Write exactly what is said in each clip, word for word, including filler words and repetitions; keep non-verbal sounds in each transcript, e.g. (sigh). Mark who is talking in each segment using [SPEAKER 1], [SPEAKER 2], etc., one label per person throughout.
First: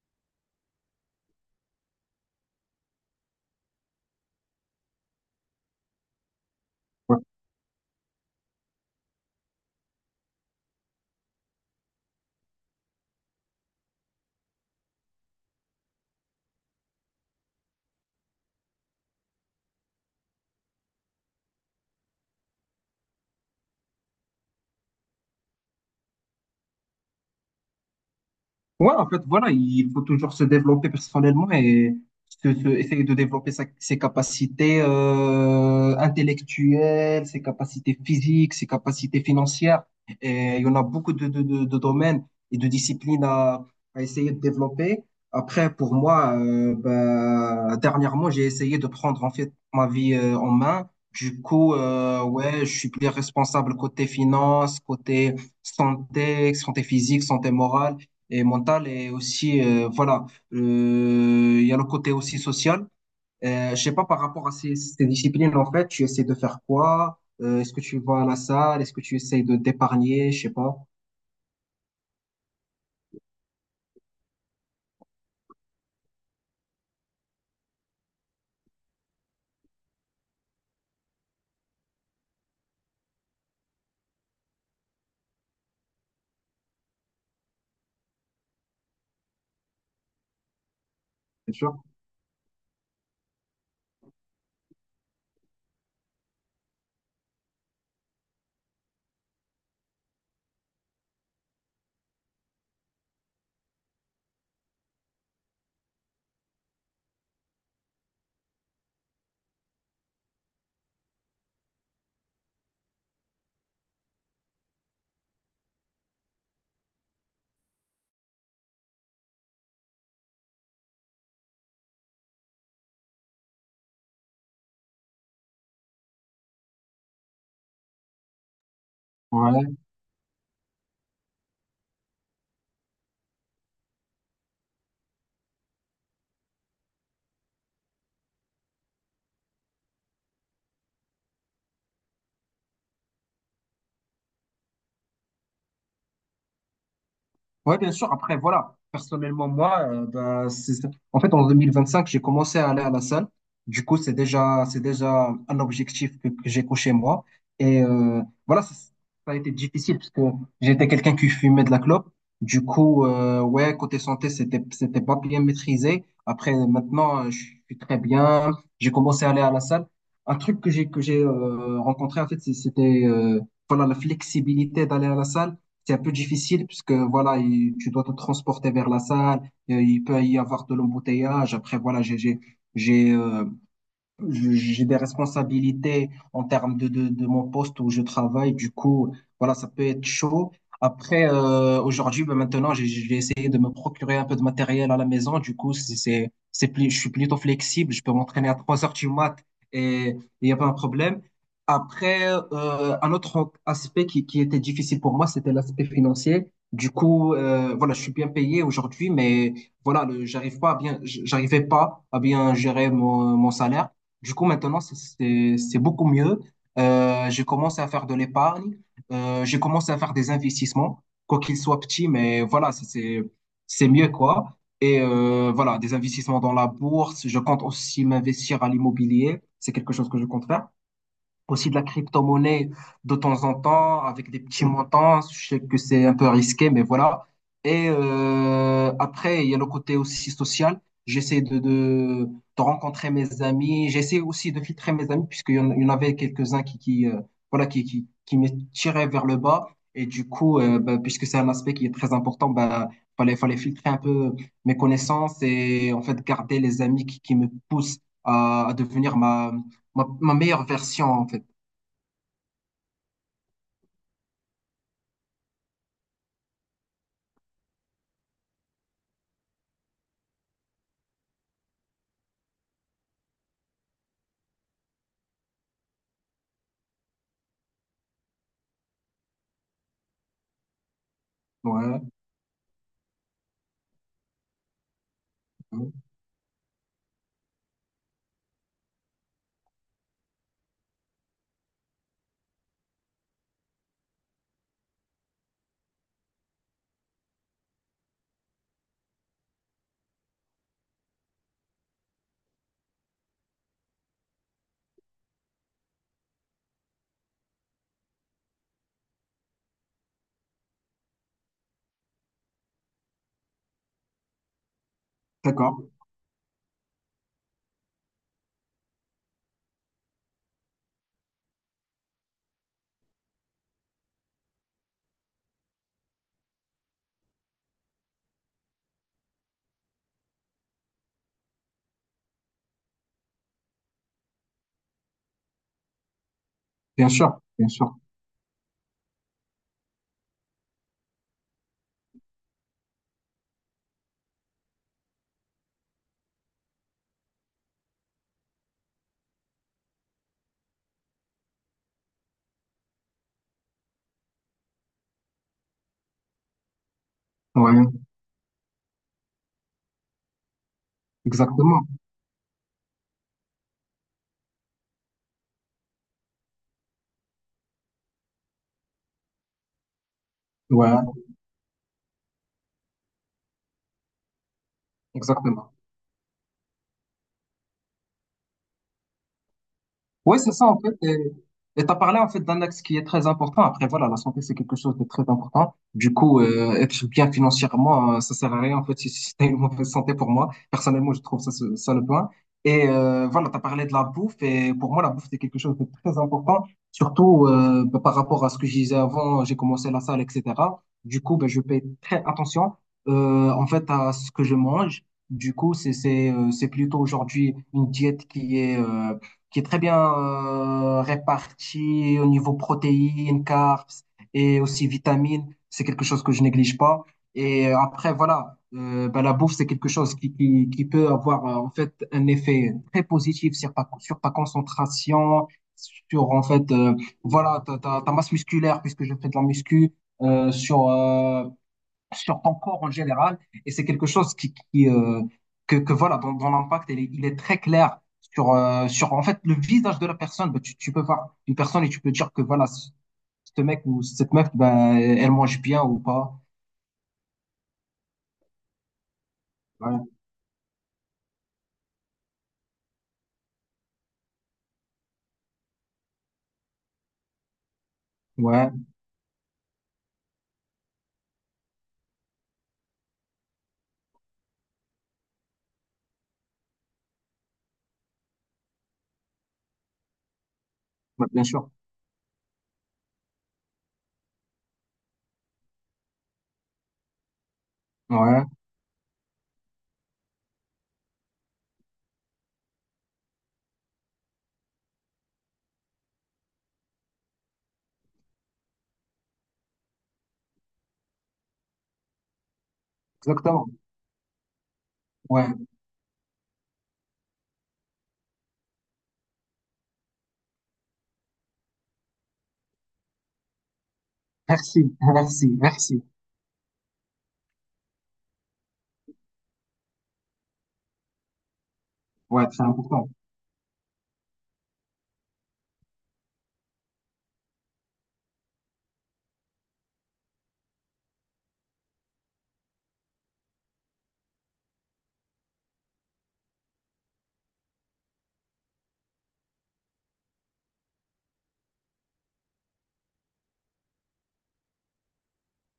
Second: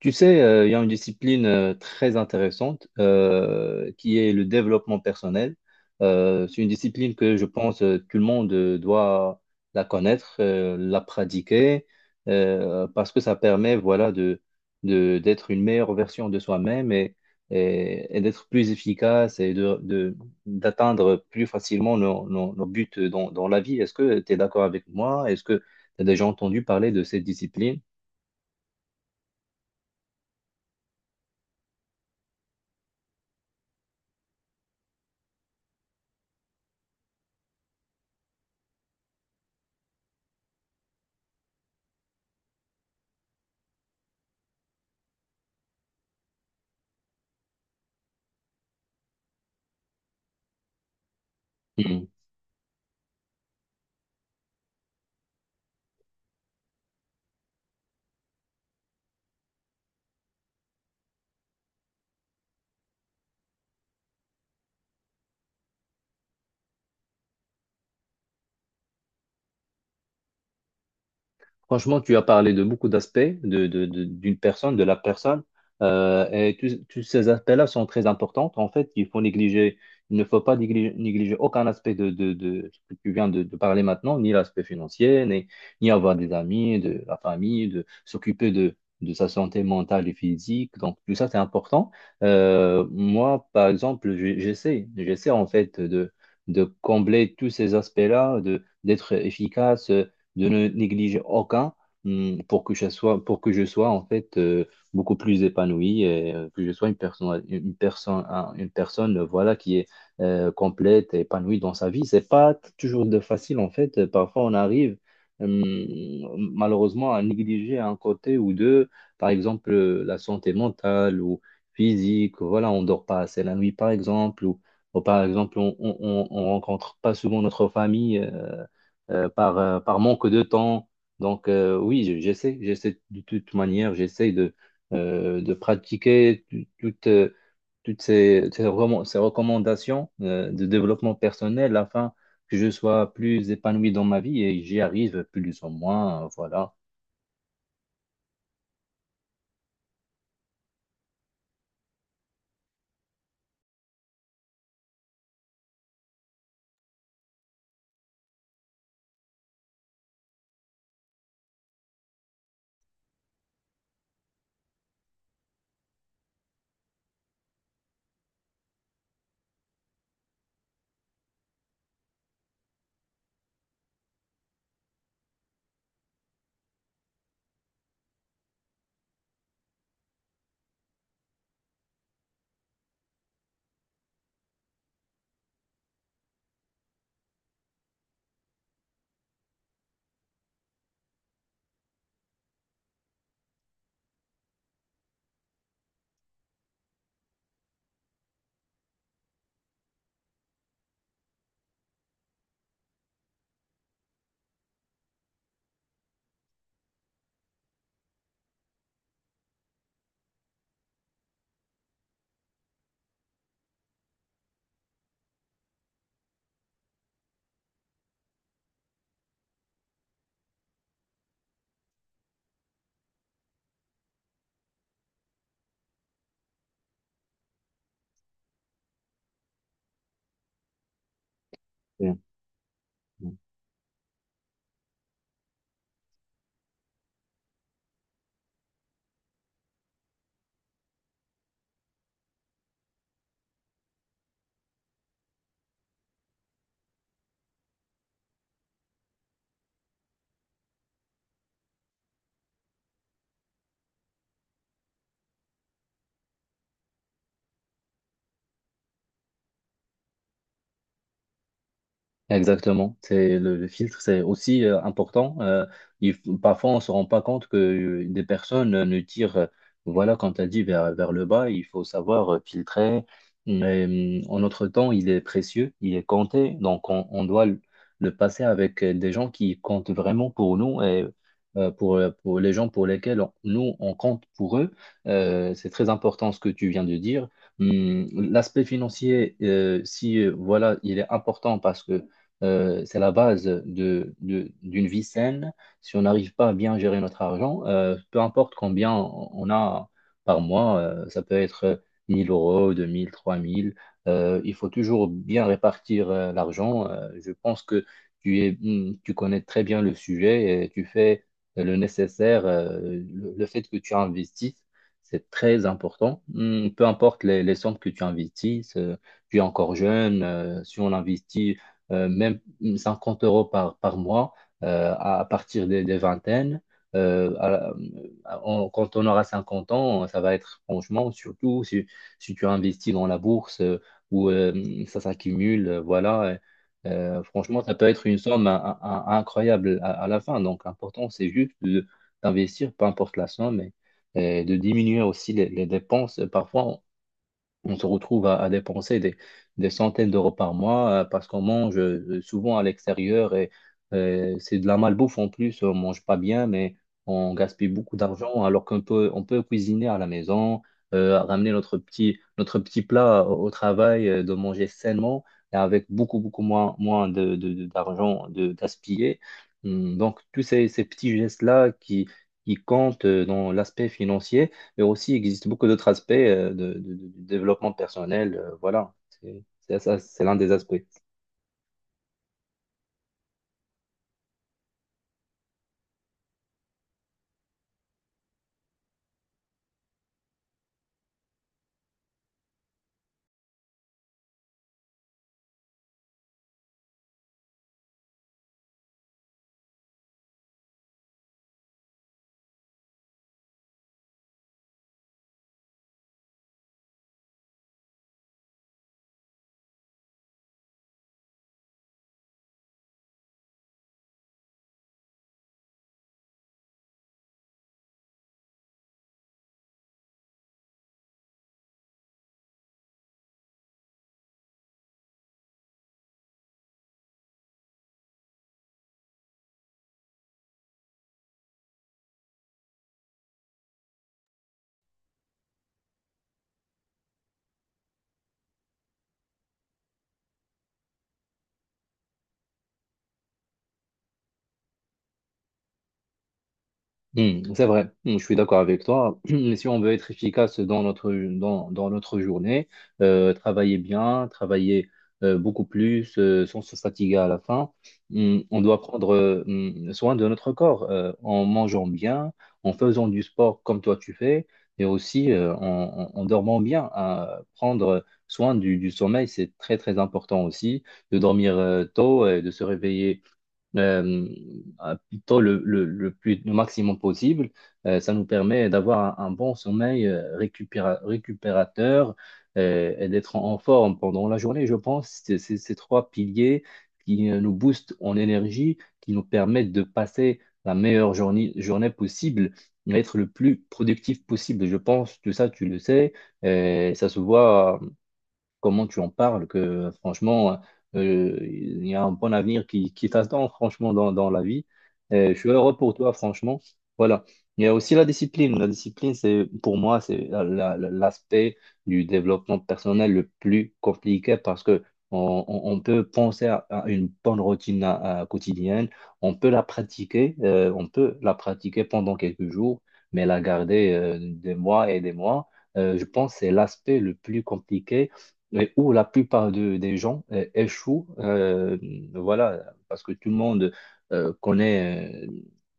[SPEAKER 1] Tu sais, euh, il y a une discipline euh, très intéressante euh, qui est le développement personnel. Euh, c'est une discipline
[SPEAKER 2] Ouais.
[SPEAKER 1] que je pense euh, tout le monde euh, doit la connaître, euh, la pratiquer, euh, parce que ça permet, voilà, de, de- d'être une meilleure version de soi-même et, et- et d'être plus efficace Et de, de- d'atteindre plus facilement nos, nos- nos buts dans, dans la vie. Est-ce que tu es d'accord avec moi? Est-ce que tu as déjà entendu parler de cette discipline?
[SPEAKER 2] Ouais, en fait, voilà, il faut toujours se développer personnellement et se- se- essayer de développer sa- ses capacités euh, intellectuelles, ses capacités physiques, ses capacités financières. Et il y en a beaucoup de, de, de, de domaines et de disciplines à, à essayer de développer. Après, pour moi, euh, ben, dernièrement, j'ai essayé de prendre en fait ma vie euh, en main. Du coup, euh, ouais, je suis plus responsable côté finance, côté santé, santé physique, santé morale et mentale et aussi, euh, voilà, euh, il y a le côté aussi social. Euh, je sais pas par rapport à ces, ces disciplines, en fait, tu essaies de faire quoi? Euh, est-ce que tu vas à la salle? Est-ce que tu essaies de d'épargner? Je sais pas.
[SPEAKER 1] Franchement, tu as parlé de beaucoup d'aspects de, de- de- d'une personne, de la personne, euh, et tous tous ces aspects-là sont très importants. En fait, il faut négliger, il ne faut pas négliger, négliger aucun aspect de, de, de ce que tu viens de, de parler maintenant, ni l'aspect financier, ni, ni avoir des amis, de la famille, de s'occuper de, de sa santé mentale et physique. Donc, tout ça, c'est
[SPEAKER 2] Bien sûr.
[SPEAKER 1] important. Euh, moi, par exemple, j'ai- j'essaie, j'essaie en fait de, de, combler tous ces aspects-là, de, d'être efficace de ne négliger aucun hum, pour que je sois, pour que je sois en fait euh, beaucoup plus épanoui et euh, que je sois une personne, une personne, un- une personne euh, voilà, qui est euh, complète et épanouie dans sa vie. C'est pas t- toujours de facile en fait. Euh, Parfois, on arrive hum, malheureusement à négliger un côté ou deux, par exemple euh, la santé mentale ou physique. Voilà, on dort pas assez la nuit, par exemple, ou, ou par exemple, on, on, rencontre pas souvent notre famille, euh, euh, par,
[SPEAKER 2] Ouais,
[SPEAKER 1] euh, par manque de temps. Donc, euh, oui, je- j'essaie, j'essaie de toute manière, j'essaie de, euh, de pratiquer tout- toutes, euh, toutes ces, ces recomm- ces recommandations euh, de développement personnel afin que je sois plus épanoui dans ma vie et j'y arrive plus ou moins, euh, voilà.
[SPEAKER 2] ouais, bien sûr. Après, voilà. Personnellement, moi, euh, ben, c'est... ça. En fait, en deux mille vingt-cinq, j'ai commencé à aller à la salle. Du coup, c'est déjà, c'est déjà un objectif que, que j'ai coché moi. Et euh, voilà, ça, ça a été difficile parce que j'étais quelqu'un qui fumait de la clope. Du coup, euh, ouais, côté santé, c'était, c'était pas bien maîtrisé. Après, maintenant, euh, je suis très bien. J'ai commencé à aller à la salle. Un truc que j'ai que j'ai euh, rencontré, en fait, c'est- c'était euh, voilà, la flexibilité d'aller à la salle, c'est un peu difficile puisque voilà, il- tu dois te transporter vers la salle, euh, il peut y avoir de l'embouteillage. Après, voilà, j'ai j'ai j'ai euh, je- j'ai des responsabilités en termes de, de, de mon poste où je travaille. Du coup, voilà, ça peut être chaud. Après, euh, aujourd'hui, ben maintenant, j'ai j'ai essayé de me procurer un peu de matériel à la maison. Du coup, c'est, c'est, c'est plus, je suis plutôt flexible. Je peux m'entraîner à trois heures du mat et il n'y a pas un problème. Après, euh, un autre aspect qui, qui était difficile pour moi, c'était l'aspect financier. Du coup, euh, voilà, je suis bien payé aujourd'hui, mais voilà, le- j'arrive pas à bien, j'arrivais pas à bien gérer mon, mon salaire. Du coup, maintenant, c'est c'est- c'est beaucoup mieux. Euh, j'ai commencé à faire de l'épargne. Euh, j'ai commencé à faire des investissements, quoi qu'ils soient petits, mais voilà, c'est c'est c'est mieux, quoi. Et euh, voilà, des investissements dans la bourse. Je compte aussi m'investir à l'immobilier. C'est quelque chose que je compte faire aussi de la
[SPEAKER 1] Mm.
[SPEAKER 2] crypto-monnaie de temps en temps avec des petits montants. Je sais que c'est un peu risqué, mais voilà. Et euh, après, il y a le côté aussi social. J'essaie de, de, de rencontrer mes amis. J'essaie aussi de filtrer mes amis, puisqu'il y en, il y en avait quelques-uns qui, qui, euh, voilà, qui, qui, qui me tiraient vers le bas. Et du coup, euh, ben, puisque c'est un aspect qui est très important, ben, fallait, fallait filtrer un peu mes connaissances et en fait garder les amis qui, qui me poussent à, à devenir ma, ma, ma meilleure version, en fait.
[SPEAKER 1] Exactement, c'est le, le filtre, c'est aussi euh, important. Euh, il faut- parfois, on se rend pas compte que euh, des personnes euh, ne tirent, euh, voilà, comme tu as dit, vers, vers le bas. Il faut savoir euh, filtrer. Mais, euh, en notre temps, il est précieux, il est compté, donc on, on doit le, le passer avec euh, des gens qui comptent vraiment pour nous et euh, pour,
[SPEAKER 2] Ouais,
[SPEAKER 1] euh, pour les gens pour lesquels on- nous, on compte pour eux. Euh, c'est très
[SPEAKER 2] ouais.
[SPEAKER 1] important ce que tu viens de dire. Hum, L'aspect financier, euh, si euh, voilà, il est important parce que euh, c'est la base de, de- d'une vie saine. Si on n'arrive pas à bien gérer notre argent, euh, peu importe combien on a par mois, euh, ça peut être mille euros, deux mille, trois mille, euh, il faut toujours bien répartir euh, l'argent. Euh, je pense que tu es, hmm, tu connais très bien le sujet et tu fais le nécessaire. euh, le, le fait que tu investis, c'est très
[SPEAKER 2] D'accord,
[SPEAKER 1] important. Hmm, peu importe les, les sommes que tu investisses, euh, tu es encore jeune, euh, si on investit euh, même cinquante euros par, par mois euh, à partir des, des vingtaines. Euh, à- à- on- Quand on aura cinquante ans, ça va être franchement, surtout si, si, tu investis dans la bourse euh, où euh, ça s'accumule, euh, voilà.
[SPEAKER 2] bien
[SPEAKER 1] Euh,
[SPEAKER 2] sûr,
[SPEAKER 1] franchement,
[SPEAKER 2] bien
[SPEAKER 1] ça peut
[SPEAKER 2] sûr.
[SPEAKER 1] être une somme in- in- incroyable à, à la fin. Donc, l'important, c'est juste de- d'investir, peu importe la somme, et, et de diminuer aussi les, les dépenses. Parfois, on se retrouve à, à dépenser des, des centaines d'euros par mois euh, parce qu'on mange euh, souvent à l'extérieur et euh, c'est de la malbouffe en plus. On mange pas bien, mais on gaspille
[SPEAKER 2] Ouais,
[SPEAKER 1] beaucoup d'argent alors qu'on peut, on peut, cuisiner à la maison, euh, ramener notre
[SPEAKER 2] exactement.
[SPEAKER 1] petit, notre petit plat au, au travail, euh, de manger sainement et avec beaucoup, beaucoup moins, moins de, de- de- d'argent de gaspillé. Hum, Donc, tous ces, ces
[SPEAKER 2] Ouais,
[SPEAKER 1] petits gestes-là qui, qui comptent euh, dans l'aspect financier, mais aussi il existe beaucoup
[SPEAKER 2] exactement.
[SPEAKER 1] d'autres aspects euh, de, de- de- du développement personnel. Euh, voilà, c'est c'est ça, c'est l'un
[SPEAKER 2] Oui,
[SPEAKER 1] des
[SPEAKER 2] c'est ça,
[SPEAKER 1] aspects.
[SPEAKER 2] en fait. Et tu as parlé, en fait, d'un axe qui est très important. Après, voilà, la santé, c'est quelque chose de très important. Du coup, euh, être bien financièrement, euh, ça sert à rien, en fait, si, si t'as une mauvaise santé pour moi. Personnellement, je trouve ça, ce- ça le point. Et euh, voilà, tu as parlé de la bouffe. Et pour moi, la bouffe, c'est quelque chose de très important. Surtout euh, bah, par rapport à ce que je disais avant, j'ai commencé la salle, et cetera. Du coup, ben je fais très attention, euh, en fait, à ce que je mange. Du coup, c'est, c'est, euh, c'est plutôt aujourd'hui une diète qui est... euh, qui est très bien euh, réparti au niveau protéines, carbs et aussi vitamines. C'est quelque chose que je néglige pas. Et euh, après, voilà, euh, ben, la bouffe, c'est quelque chose qui, qui, qui peut avoir euh, en fait un effet très positif sur ta, sur ta concentration, sur en fait, euh, voilà, ta, ta, ta masse musculaire, puisque je fais de la muscu, euh, sur euh, sur ton corps en général. Et c'est quelque chose qui, qui, euh, que, que voilà, dans, dans l'impact, il, est- il est très clair sur, euh, sur en fait le visage de la personne. Bah, tu, tu peux voir une personne et tu peux dire que voilà, ce ce mec ou cette meuf, ben elle mange bien ou pas.
[SPEAKER 1] Hmm, c'est vrai. Hmm, je suis d'accord avec toi. (clears throat) Mais si on veut
[SPEAKER 2] Ouais,
[SPEAKER 1] être efficace dans notre, dans, dans notre journée, euh, travailler bien, travailler euh, beaucoup plus euh, sans se fatiguer à la fin, hmm, on
[SPEAKER 2] ouais,
[SPEAKER 1] doit prendre euh, hmm, soin de notre corps euh, en mangeant bien, en faisant du sport comme toi tu fais, et aussi euh, en, en- en dormant bien, hein. Prendre soin du, du sommeil, c'est très très important aussi, de
[SPEAKER 2] ouais, bien
[SPEAKER 1] dormir
[SPEAKER 2] sûr.
[SPEAKER 1] euh, tôt et de se réveiller euh, à plutôt le, le, le plus, le maximum possible. Euh, ça nous
[SPEAKER 2] Ouais,
[SPEAKER 1] permet d'avoir un, un bon sommeil euh, récupéra- récupérateur euh, et d'être en en forme pendant la journée. Je pense que c'est ces trois piliers qui euh, nous boostent en énergie, qui nous permettent de passer la meilleure journée, journée possible, d'être le plus
[SPEAKER 2] exactement.
[SPEAKER 1] productif possible. Je pense que ça,
[SPEAKER 2] Ouais,
[SPEAKER 1] tu le sais, et ça se voit comment tu en parles, que franchement, euh, il y a un bon avenir qui, qui t'attend, franchement, dans, dans la vie.
[SPEAKER 2] merci, (laughs)
[SPEAKER 1] Et je suis
[SPEAKER 2] merci,
[SPEAKER 1] heureux pour
[SPEAKER 2] merci.
[SPEAKER 1] toi, franchement. Voilà. Il y a aussi la discipline. La discipline, c'est, pour moi, c'est la- la- la- l'aspect du
[SPEAKER 2] Ouais,
[SPEAKER 1] développement
[SPEAKER 2] c'est important.
[SPEAKER 1] personnel le plus compliqué parce que on, on- on peut penser à, à, une bonne routine à- à quotidienne, on peut la pratiquer, euh, on peut la pratiquer pendant quelques jours, mais la garder euh, des mois et des mois, euh, je pense que c'est l'aspect le plus compliqué mais où la plupart de- des gens euh, échouent, euh, voilà, parce que tout le monde euh, connaît euh,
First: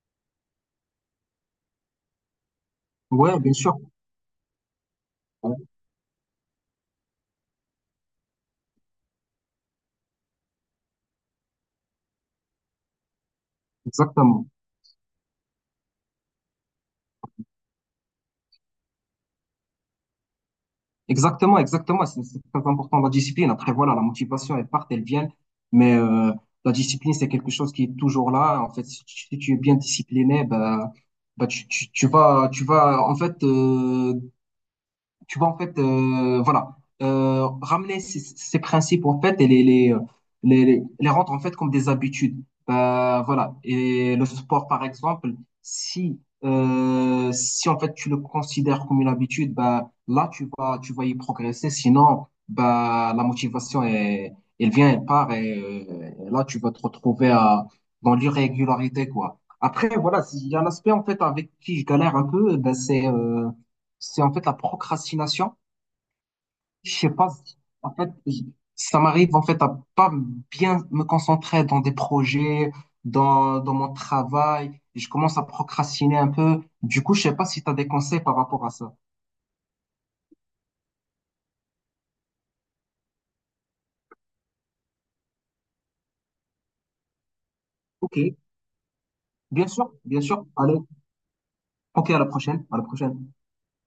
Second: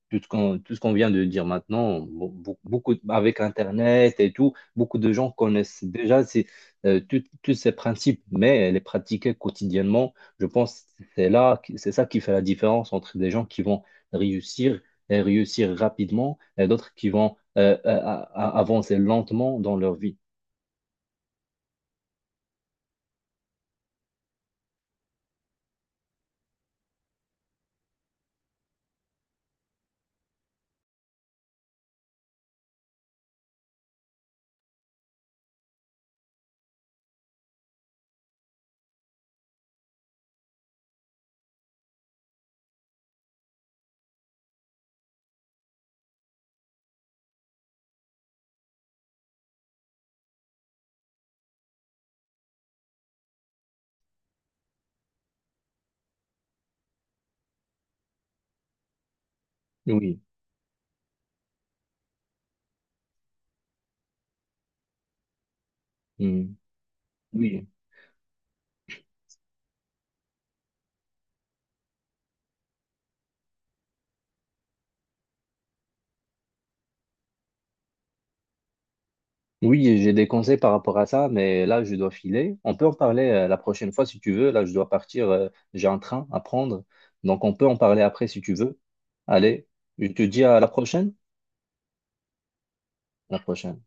[SPEAKER 1] tout ce qu'on tout ce qu'on vient de dire maintenant. Bon, beaucoup, beaucoup- avec
[SPEAKER 2] Ouais, bien sûr.
[SPEAKER 1] Internet et tout, beaucoup de gens
[SPEAKER 2] Ouais,
[SPEAKER 1] connaissent déjà ces, euh, tout- tous ces principes, mais les pratiquer quotidiennement, je pense que c'est là, c'est ça qui fait la différence entre des gens qui vont
[SPEAKER 2] exactement.
[SPEAKER 1] réussir et réussir rapidement et d'autres qui vont euh, euh, a- a- avancer lentement dans leur vie.
[SPEAKER 2] Exactement, exactement. C'est c'est très important la discipline. Après, voilà, la motivation, elle part, elle vient. Mais euh, la discipline, c'est quelque chose qui est toujours là. En fait, si tu, si tu es bien discipliné, bah, bah tu, tu, tu vas, tu vas, en fait, euh, tu vois, en fait, euh, voilà, euh, ramener ces, ces principes, en fait, et les, les, les, les rendre, en fait, comme des habitudes. Euh, voilà. Et le sport, par exemple, si, euh, si, en fait, tu le considères comme une habitude, bah, là, tu vas, tu vas y progresser. Sinon, bah, la motivation, est, elle vient, elle part, et, euh, et là, tu vas te retrouver à, dans l'irrégularité, quoi. Après,
[SPEAKER 1] Oui.
[SPEAKER 2] voilà, il y a un aspect, en fait, avec qui je galère un peu, bah, c'est, euh, c'est en fait la procrastination.
[SPEAKER 1] Mm.
[SPEAKER 2] Je sais pas,
[SPEAKER 1] Oui.
[SPEAKER 2] en fait, j- ça m'arrive en fait à pas bien me concentrer dans des projets, dans, dans mon travail. Je commence à procrastiner un peu. Du coup, je sais pas si tu as des conseils par rapport à ça.
[SPEAKER 1] Oui, j'ai des conseils par rapport à ça, mais là, je dois filer. On peut en parler euh, la prochaine fois si tu veux. Là, je dois partir. Euh, j'ai un train à prendre. Donc, on peut en parler
[SPEAKER 2] Ok,
[SPEAKER 1] après si tu veux. Allez,
[SPEAKER 2] bien sûr,
[SPEAKER 1] je te
[SPEAKER 2] bien
[SPEAKER 1] dis
[SPEAKER 2] sûr.
[SPEAKER 1] à la
[SPEAKER 2] Allez,
[SPEAKER 1] prochaine.
[SPEAKER 2] ok, à la prochaine, à la prochaine.
[SPEAKER 1] À La prochaine.